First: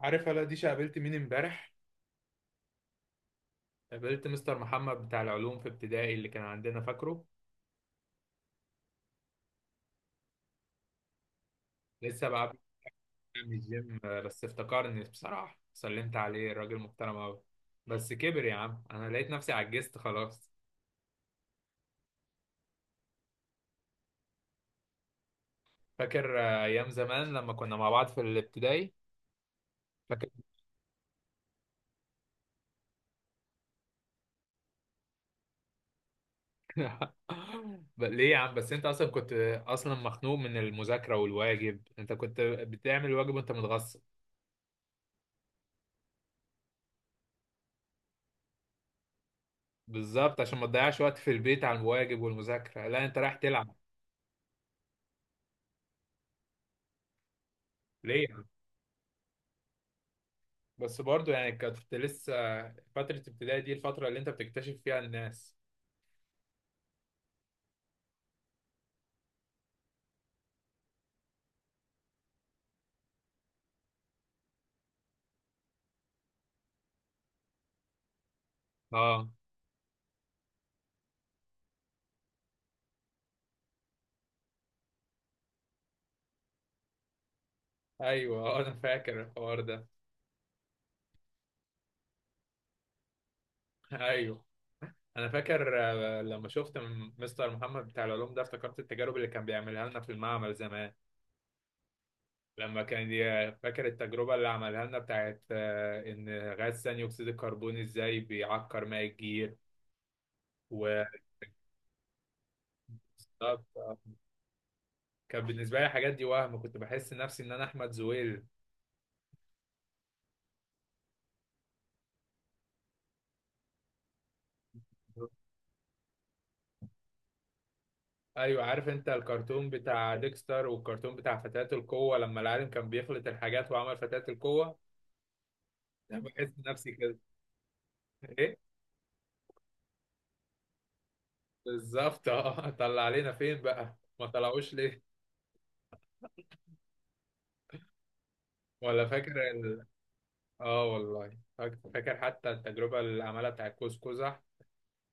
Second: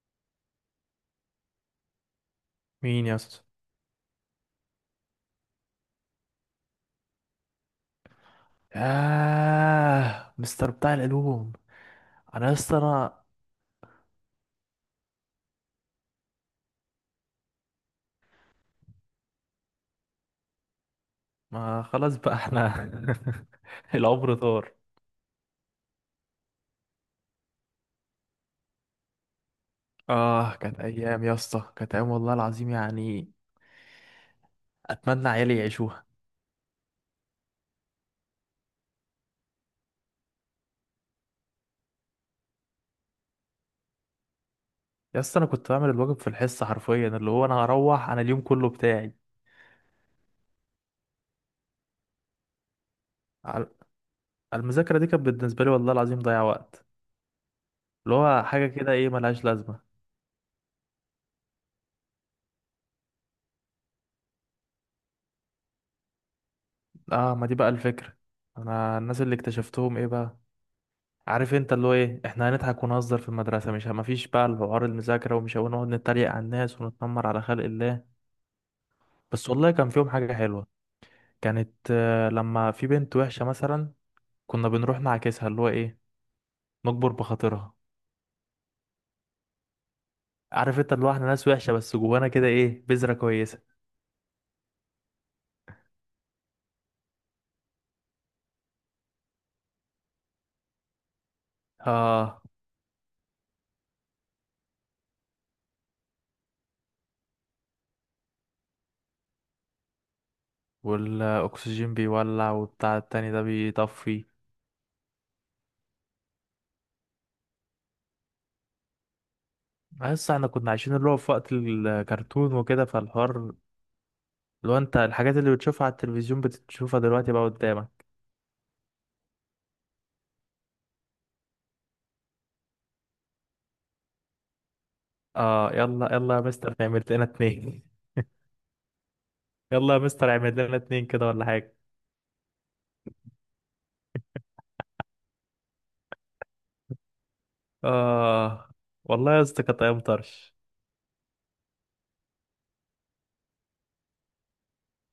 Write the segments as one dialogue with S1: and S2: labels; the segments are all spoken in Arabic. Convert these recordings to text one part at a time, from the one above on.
S1: عارف هلا ديشة قابلت مين امبارح؟
S2: مين يا اسطى؟
S1: قابلت مستر محمد بتاع العلوم في ابتدائي اللي كان عندنا، فاكره؟
S2: آه، مستر بتاع العلوم.
S1: لسه بقى
S2: انا يا اسطى
S1: بيجي من الجيم بس افتكرني بصراحة، سلمت عليه، الراجل محترم أوي. بس كبر يا عم، أنا لقيت نفسي عجزت خلاص.
S2: ما خلاص بقى احنا. العمر طار.
S1: فاكر؟ أيام زمان لما كنا مع بعض في الابتدائي، فاكر؟
S2: اه، كانت ايام يا اسطى، كانت ايام والله العظيم يعني. اتمنى عيالي يعيشوها.
S1: ليه يا عم؟ بس أنت أصلا كنت أصلا مخنوق من المذاكرة والواجب، أنت كنت بتعمل واجب وأنت متغصب.
S2: يا اسطى انا كنت بعمل الواجب في الحصه حرفيا، اللي هو انا هروح، انا اليوم كله بتاعي.
S1: بالظبط، عشان ما تضيعش وقت في البيت على الواجب والمذاكرة، لا أنت رايح
S2: على-
S1: تلعب.
S2: المذاكره دي كانت بالنسبه لي والله العظيم ضيع وقت. اللي هو
S1: ليه؟
S2: حاجه كده، ايه ملهاش لازمه.
S1: بس برضو يعني كنت لسه، فترة ابتدائي دي الفترة اللي انت بتكتشف فيها الناس.
S2: اه، ما دي بقى الفكره. انا الناس اللي اكتشفتهم ايه بقى؟ عارف انت اللي هو ايه، احنا هنضحك ونهزر في المدرسه، مش مفيش بقى الحوار المذاكره، ومش هنقعد نتريق على الناس ونتنمر على خلق الله.
S1: اه.
S2: بس والله كان فيهم حاجه حلوه. كانت لما في بنت وحشه مثلا، كنا بنروح نعاكسها، اللي هو ايه، نكبر بخاطرها.
S1: ايوه انا فاكر الحوار ده.
S2: عارف انت اللي هو احنا ناس وحشه، بس جوانا كده ايه بذره كويسه.
S1: ايوه انا فاكر. لما شفت مستر محمد بتاع العلوم ده افتكرت التجارب اللي كان بيعملها لنا في المعمل زمان.
S2: اه،
S1: لما كان فاكر التجربة اللي عملها لنا بتاعت ان غاز ثاني اكسيد الكربون ازاي بيعكر ماء الجير و...
S2: والاكسجين بيولع، وبتاع التاني ده
S1: بالظبط،
S2: بيطفي.
S1: كان بالنسبة لي الحاجات دي وهم، كنت بحس نفسي ان انا احمد زويل.
S2: بس احنا كنا عايشين اللي هو في وقت الكرتون وكده، فالحوار، لو انت الحاجات اللي بتشوفها على التلفزيون بتشوفها دلوقتي بقى قدامك.
S1: ايوه، عارف انت الكرتون بتاع ديكستر والكرتون بتاع فتاة القوة لما العالم كان بيخلط الحاجات وعمل فتاة القوة.
S2: اه، يلا
S1: انا
S2: يلا يا
S1: بحس
S2: مستر،
S1: نفسي
S2: نعمل
S1: كده.
S2: لنا اتنين.
S1: ايه؟
S2: يلا يا مستر، اعمل لنا اتنين كده ولا حاجة.
S1: بالظبط اه. طلع علينا فين بقى؟ ما طلعوش ليه؟
S2: اه،
S1: ولا فاكر
S2: والله يا اسطى كانت ايام طرش.
S1: اه والله فاكر حتى التجربة اللي عملها بتاع كوز قزح.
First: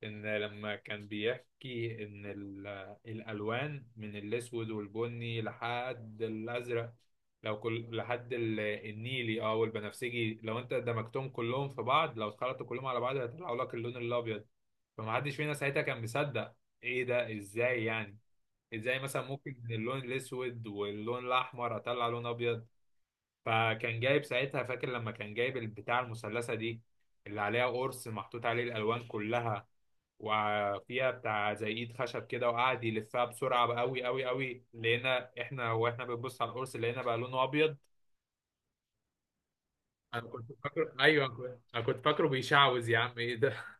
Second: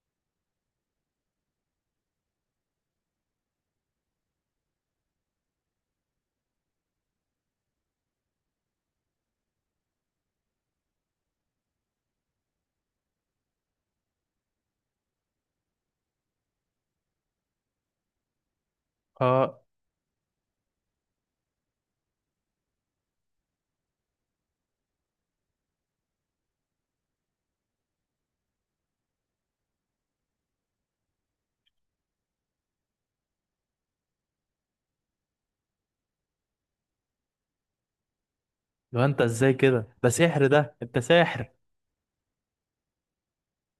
S1: ان لما كان بيحكي ان الالوان من الاسود والبني لحد الازرق، لو كل لحد النيلي اه والبنفسجي، لو انت دمجتهم كلهم في بعض، لو اتخلطوا كلهم على بعض هيطلعوا لك اللون الابيض. فمحدش فينا ساعتها كان مصدق. ايه ده؟ ازاي يعني؟ ازاي مثلا ممكن
S2: اه،
S1: من اللون الاسود واللون الاحمر اطلع لون ابيض؟ فكان جايب ساعتها، فاكر لما كان جايب البتاع المثلثه دي اللي عليها قرص محطوط عليه الالوان كلها، وفيها بتاع زي ايد خشب كده، وقعد يلفها بسرعه قوي قوي قوي، لقينا احنا واحنا بنبص على القرص لقينا بقى لونه ابيض.
S2: لو انت ازاي كده؟ ده
S1: انا
S2: سحر،
S1: كنت
S2: ده
S1: فاكره
S2: انت
S1: ايوه،
S2: ساحر.
S1: انا كنت فاكره بيشعوذ، يا عم ايه ده؟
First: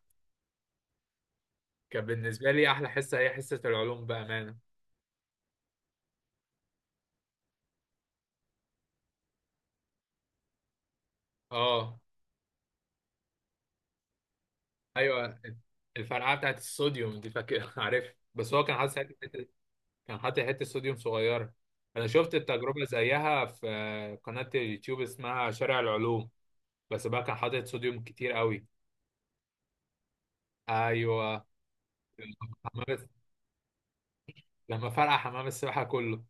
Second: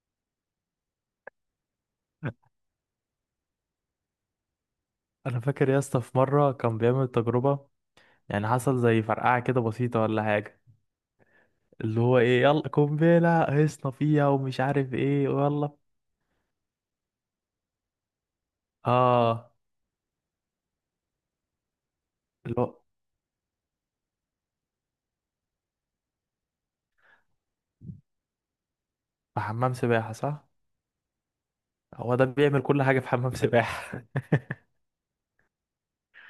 S1: كان بالنسبه لي احلى حصه هي حصه العلوم بامانه.
S2: انا فاكر يا اسطى، في مرة كان بيعمل تجربة، يعني حصل زي فرقعة كده بسيطة ولا حاجة.
S1: اه.
S2: اللي هو ايه، يلا قنبلة هيصنا فيها، ومش عارف ايه،
S1: ايوه
S2: ويلا.
S1: الفرقعه بتاعت الصوديوم دي، فاكر؟ عارف، بس هو كان حاطط ساعتها
S2: اه،
S1: كان حاطط حته صوديوم صغيره. انا شفت
S2: اللي هو
S1: التجربه زيها في قناه اليوتيوب اسمها شارع العلوم، بس بقى كان حاطط صوديوم كتير قوي.
S2: في حمام سباحة، صح؟
S1: ايوه.
S2: هو ده بيعمل كل
S1: حمام.
S2: حاجة في حمام سباحة.
S1: لما فرقع حمام السباحة كله!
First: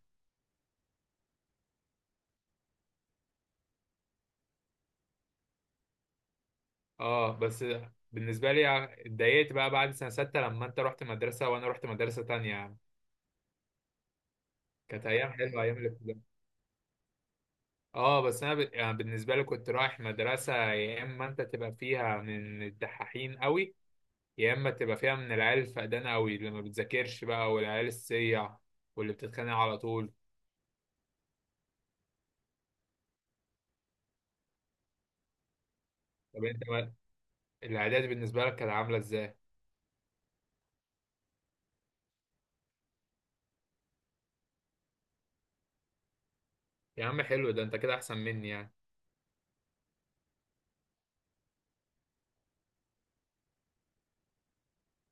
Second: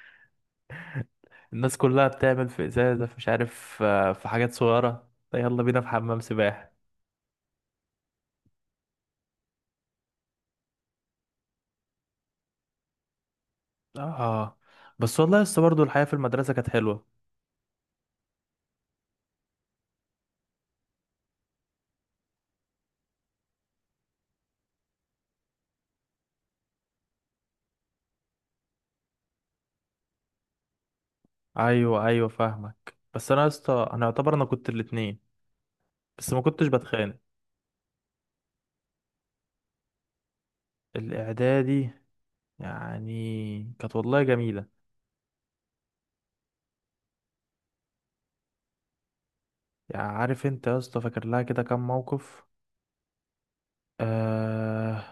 S2: الناس كلها بتعمل في ازازه، في مش عارف في حاجات صغيره. لا، يلا بينا في حمام سباحه.
S1: اه بس بالنسبة لي اتضايقت بقى بعد سنة ستة لما انت رحت مدرسة وانا رحت مدرسة تانية يعني.
S2: اه،
S1: كانت
S2: بس
S1: ايام
S2: والله يا
S1: حلوة
S2: اسطى
S1: ايام
S2: برضه الحياه في
S1: الابتدائي.
S2: المدرسه كانت حلوه.
S1: اه بس انا يعني بالنسبة لي كنت رايح مدرسة يا اما انت تبقى فيها من الدحاحين قوي، يا اما تبقى فيها من العيال الفقدانة قوي اللي ما بتذاكرش بقى والعيال السيع واللي بتتخانق على طول.
S2: ايوه ايوه، فاهمك. بس انا يا اسطى انا يعتبر انا كنت الاتنين، بس ما
S1: طب انت
S2: كنتش
S1: بقى
S2: بتخانق.
S1: الاعداد بالنسبة لك كانت عاملة ازاي؟
S2: الاعدادي يعني كانت والله جميله.
S1: يا عم حلو، ده انت كده احسن مني يعني.
S2: يعني عارف انت يا اسطى، فاكر لها كده كام موقف. آه.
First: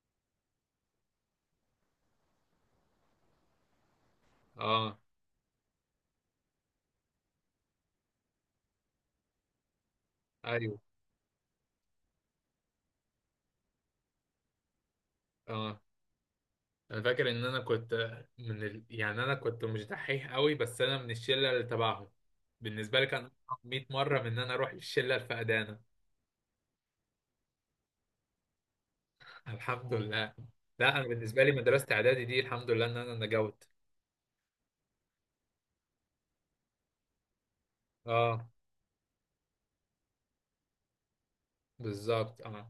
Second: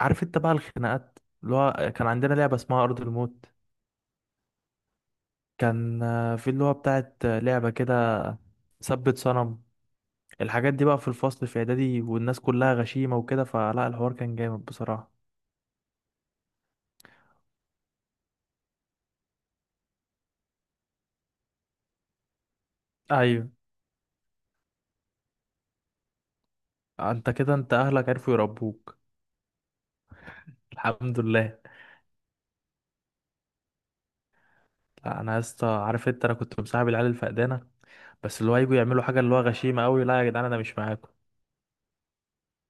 S2: عارف انت بقى الخناقات، اللي هو كان عندنا لعبه اسمها ارض الموت.
S1: اه.
S2: كان في اللي هو بتاعت لعبه كده، ثبت صنم. الحاجات
S1: ايوه.
S2: دي بقى في الفصل في اعدادي، والناس كلها غشيمة وكده، فلا الحوار كان جامد بصراحة.
S1: اه انا فاكر ان انا كنت من يعني انا كنت مش دحيح قوي، بس انا من الشله اللي تبعهم. بالنسبه لي كان
S2: ايوه.
S1: أصعب 100 مره من ان انا اروح للشله الفقدانه.
S2: انت كده انت اهلك عرفوا يربوك.
S1: الحمد لله. لا انا
S2: الحمد
S1: بالنسبه لي
S2: لله.
S1: مدرسه اعدادي دي، الحمد لله ان انا نجوت.
S2: لا، انا يا اسطى عارف انت انا كنت مصاحب العيال الفقدانة، بس
S1: اه
S2: اللي هو يجوا يعملوا حاجة اللي هو غشيمة قوي، لا يا جدعان انا مش معاكم.
S1: بالظبط. اه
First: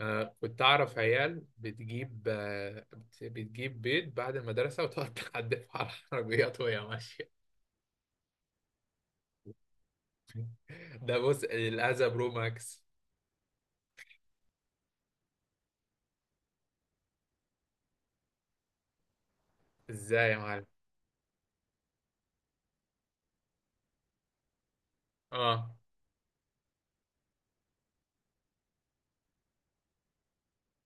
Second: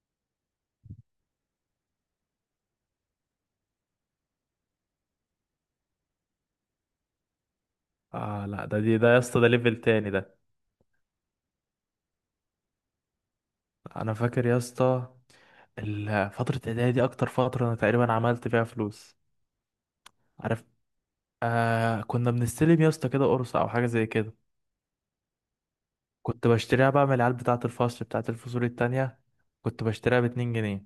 S1: كنت اعرف عيال بتجيب بتجيب بيض بعد المدرسه وتقعد تحدفه على العربيات وهي ماشيه.
S2: اه، لا ده، دي ده يا اسطى، ده ليفل تاني ده.
S1: ده بص، الاذى برو ماكس.
S2: انا فاكر يا اسطى فترة اعدادي دي اكتر فترة انا تقريبا عملت فيها فلوس.
S1: ازاي يا
S2: عارف،
S1: معلم؟
S2: آه، كنا بنستلم يا اسطى كده قرص او حاجة زي كده،
S1: اه.
S2: كنت بشتريها بقى من العيال بتاعة الفصول التانية، كنت بشتريها باتنين جنيه.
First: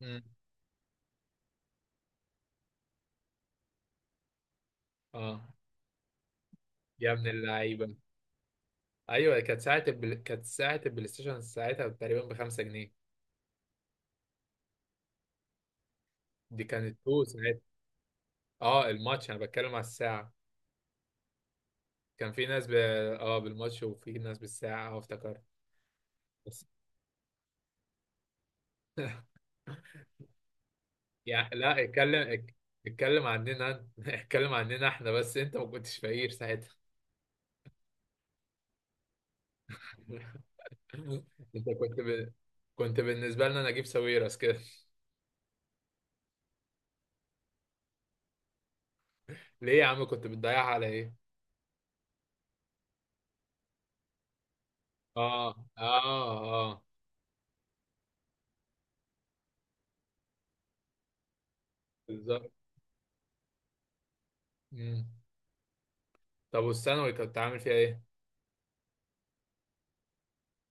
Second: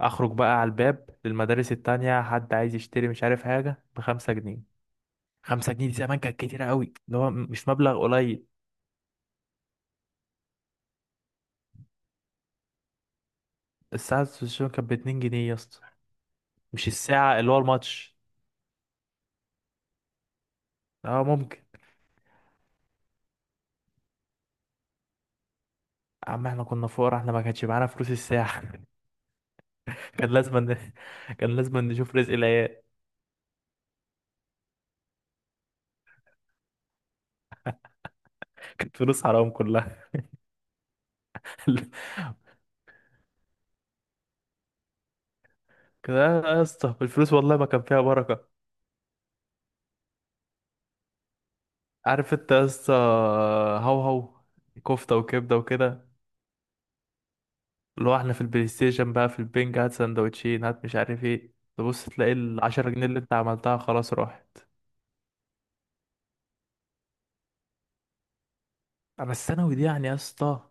S1: مم.
S2: أخرج بقى على الباب للمدارس التانية، حد عايز يشتري مش عارف حاجة بخمسة جنيه.
S1: اه
S2: خمسة جنيه دي زمان كانت كتيرة قوي،
S1: يا
S2: اللي
S1: ابن
S2: هو مش
S1: اللعيبه.
S2: مبلغ قليل.
S1: ايوه كانت كانت ساعه البلاي ستيشن ساعتها تقريبا ب 5 جنيه.
S2: الساعة السوشيال كانت باتنين جنيه يا اسطى،
S1: دي
S2: مش
S1: كانت تو
S2: الساعة اللي هو
S1: ساعتها.
S2: الماتش.
S1: اه الماتش، انا بتكلم على الساعه.
S2: اه، ممكن.
S1: كان في ناس اه بالماتش وفي ناس بالساعه، اه افتكرت.
S2: يا عم احنا
S1: بس
S2: كنا فقراء، احنا ما كانش معانا فلوس الساعة. كان لازم ن...
S1: يعني
S2: كان لازم
S1: لا
S2: نشوف رزق العيال.
S1: اتكلم عننا انت. اتكلم عننا احنا، بس انت ما كنتش فقير ساعتها.
S2: كانت فلوس حرام كلها.
S1: انت كنت ب... كنت بالنسبه لنا نجيب ساويرس كده.
S2: كده يا اسطى، الفلوس والله ما كان فيها بركة.
S1: ليه يا عم كنت بتضيعها على ايه؟
S2: عارف انت يا اسطى، هو هو، كفته
S1: اه.
S2: وكبده
S1: اه.
S2: وكده.
S1: اه
S2: اللي هو احنا في البلاي ستيشن بقى في البنج، هات سندوتشين، هات مش عارف ايه، تبص تلاقي
S1: بالظبط.
S2: العشرة جنيه اللي انت عملتها خلاص راحت.
S1: مم. طب والثانوي كنت عامل فيها ايه؟
S2: اما الثانوي دي يعني يا اسطى،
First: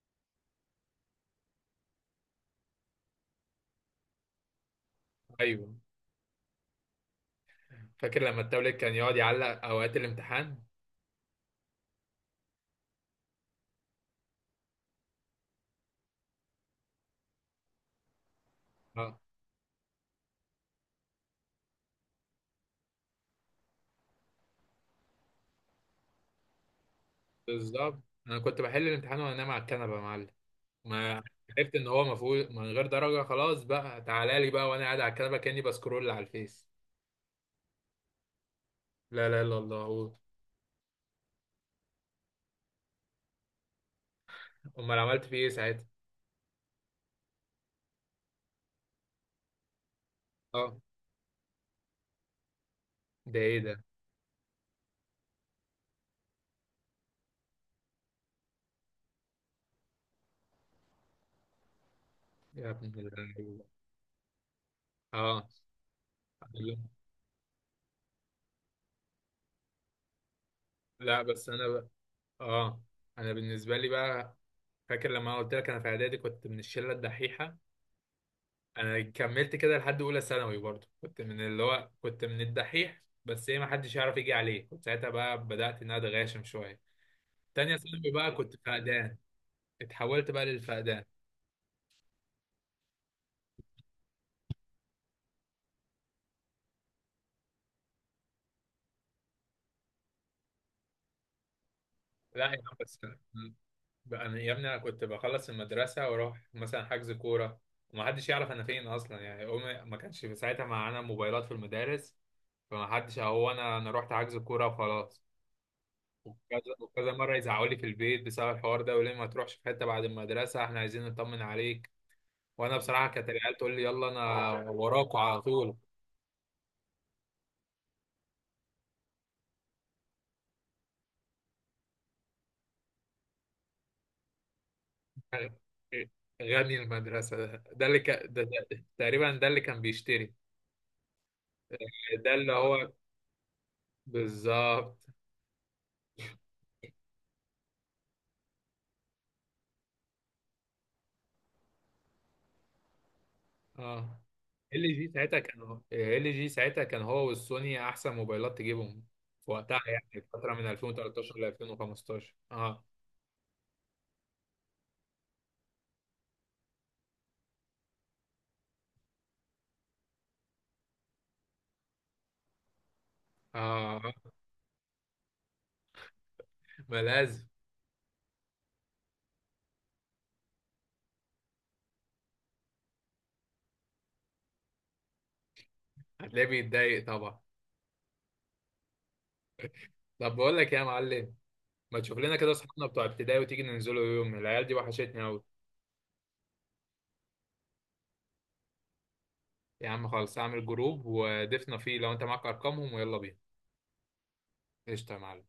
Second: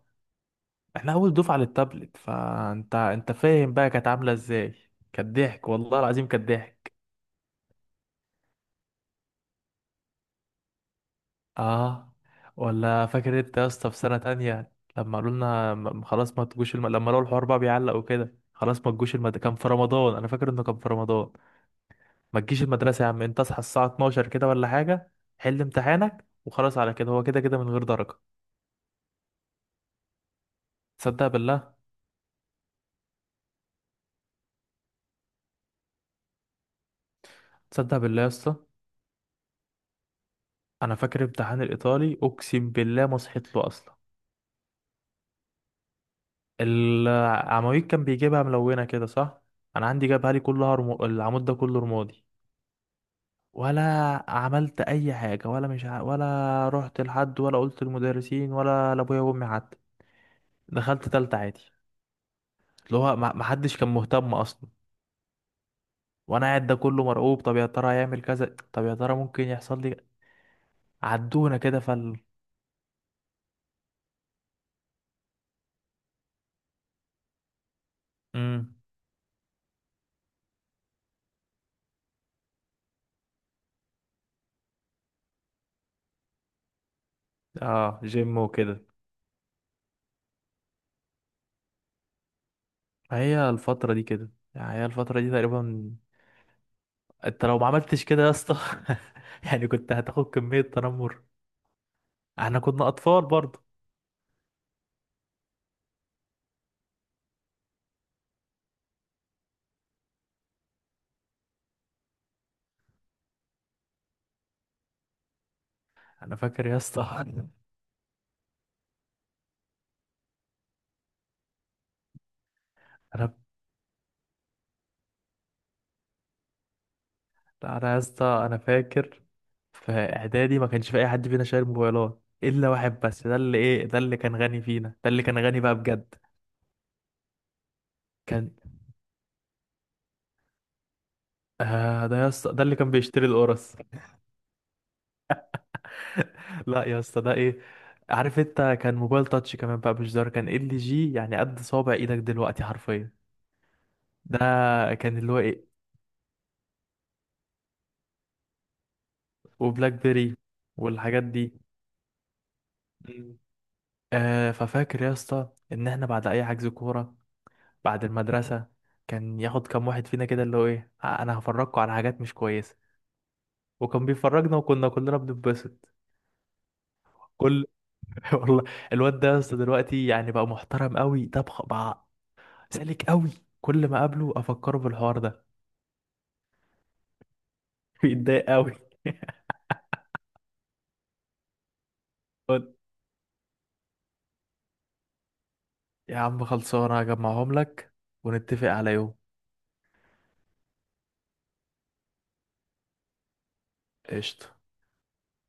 S2: احنا اول دفعه للتابلت، فانت فاهم بقى كانت عامله ازاي. كانت ضحك
S1: ايوه
S2: والله العظيم، كانت ضحك.
S1: فاكر لما التابلت كان يقعد يعلق اوقات الامتحان.
S2: اه، ولا فاكر انت يا اسطى في سنه تانية لما قالوا لنا خلاص ما تجوش لما لقوا الحوار بقى بيعلق وكده، خلاص ما تجوش
S1: اه
S2: كان في رمضان، انا فاكر انه كان في رمضان. ما تجيش المدرسة يا عم، انت اصحى الساعة 12 كده ولا حاجة، حل امتحانك وخلاص، على كده هو كده كده من غير
S1: بالظبط،
S2: درجة.
S1: انا كنت بحل الامتحان وانا نايم على الكنبه يا معلم. ما
S2: تصدق بالله؟
S1: عرفت ان هو مفروض من غير درجه، خلاص بقى تعالى لي بقى وانا قاعد على الكنبه كاني بسكرول على الفيس.
S2: تصدق بالله يا اسطى،
S1: لا لا الا الله قول.
S2: انا فاكر امتحان الايطالي اقسم بالله ما صحيت له اصلا.
S1: امال عملت فيه ايه ساعتها؟
S2: العواميد كان بيجيبها ملونة كده، صح؟ انا عندي جابها لي كلها
S1: اه.
S2: العمود ده كله رمادي.
S1: ده ايه
S2: ولا
S1: ده؟
S2: عملت اي حاجة، ولا مش ع... ولا رحت لحد ولا قلت للمدرسين ولا لابويا وامي حتى. دخلت تالتة عادي.
S1: يا ابن
S2: اللي هو ما
S1: اللعيبه.
S2: حدش كان مهتم اصلا،
S1: اه.
S2: وانا قاعد ده كله مرعوب، طب يا ترى هيعمل كذا، طب يا ترى ممكن يحصل لي.
S1: لا بس
S2: عدونا
S1: انا
S2: كده
S1: بقى.
S2: فال.
S1: اه انا بالنسبه لي بقى، فاكر لما أنا قلت لك انا في اعدادي كنت من الشله الدحيحه؟
S2: امم.
S1: انا كملت كده لحد اولى ثانوي برضه، كنت من اللي هو كنت من الدحيح، بس ايه، ما حدش يعرف يجي عليه. كنت ساعتها بقى بدأت ان انا اتغاشم شويه. تانية
S2: اه،
S1: ثانوي بقى
S2: جيم
S1: كنت
S2: وكده.
S1: فقدان، اتحولت بقى للفقدان.
S2: فهي الفترة دي كده، يعني هي الفترة دي تقريبا. انت لو ما عملتش كده يا اسطى يعني كنت هتاخد كمية تنمر،
S1: لا يا
S2: احنا
S1: عم
S2: كنا
S1: بس
S2: اطفال برضه.
S1: بقى، انا يا ابني انا كنت بخلص المدرسه واروح مثلا حجز كوره، وما حدش يعرف انا فين اصلا يعني. امي ما كانش في ساعتها معانا موبايلات في المدارس، فما حدش، هو انا انا رحت حجز كوره وخلاص.
S2: انا فاكر
S1: وكذا
S2: يا
S1: وكذا
S2: اسطى.
S1: مره يزعقوا لي في البيت بسبب الحوار ده، وليه ما تروحش في حته بعد المدرسه، احنا عايزين نطمن عليك. وانا بصراحه كانت
S2: انا
S1: العيال تقول لي يلا، انا وراكوا على طول.
S2: انا يا اسطى انا فاكر في اعدادي ما كانش في اي حد فينا شايل موبايلات، الا واحد بس، ده اللي ايه، ده اللي كان غني فينا، ده اللي كان غني بقى بجد.
S1: غني المدرسه ده، ده اللي كان، ده،
S2: كان،
S1: ده تقريبا ده اللي كان بيشتري.
S2: آه، ده يا
S1: ده اللي
S2: اسطى ده اللي
S1: هو
S2: كان بيشتري القرص.
S1: بالظبط.
S2: لا يا اسطى ده ايه، عارف انت كان موبايل تاتش كمان بقى، مش زر، كان ال جي يعني قد صوابع ايدك دلوقتي حرفيا.
S1: اه
S2: ده
S1: ال جي
S2: كان اللي هو
S1: ساعتها،
S2: ايه،
S1: كان ال جي ساعتها كان هو والسوني احسن موبايلات تجيبهم في وقتها
S2: وبلاك
S1: يعني، في
S2: بيري
S1: فتره من
S2: والحاجات
S1: 2013 ل
S2: دي.
S1: 2015. اه.
S2: مم. ففاكر يا اسطى ان احنا بعد اي حجز كوره بعد المدرسه، كان ياخد كام واحد فينا كده اللي هو ايه انا هفرجكوا على حاجات مش كويسه،
S1: اه
S2: وكان بيفرجنا وكنا كلنا بنتبسط
S1: ما لازم.
S2: كل. والله الواد ده يا اسطى دلوقتي يعني بقى محترم قوي، ده بقى سالك قوي، كل ما اقابله افكره بالحوار ده،
S1: هتلاقيه بيتضايق طبعا.
S2: بيتضايق قوي.
S1: طب بقول لك إيه يا معلم، ما تشوف لنا كده
S2: قلت
S1: اصحابنا بتوع ابتدائي وتيجي ننزلوا يوم، العيال دي وحشتني قوي.
S2: يا عم خلصانه، هجمعهم لك ونتفق على يوم.
S1: يا عم خلاص اعمل جروب ودفنا فيه، لو انت معاك ارقامهم ويلا بينا.
S2: قشطه.
S1: قشطة يا معلم.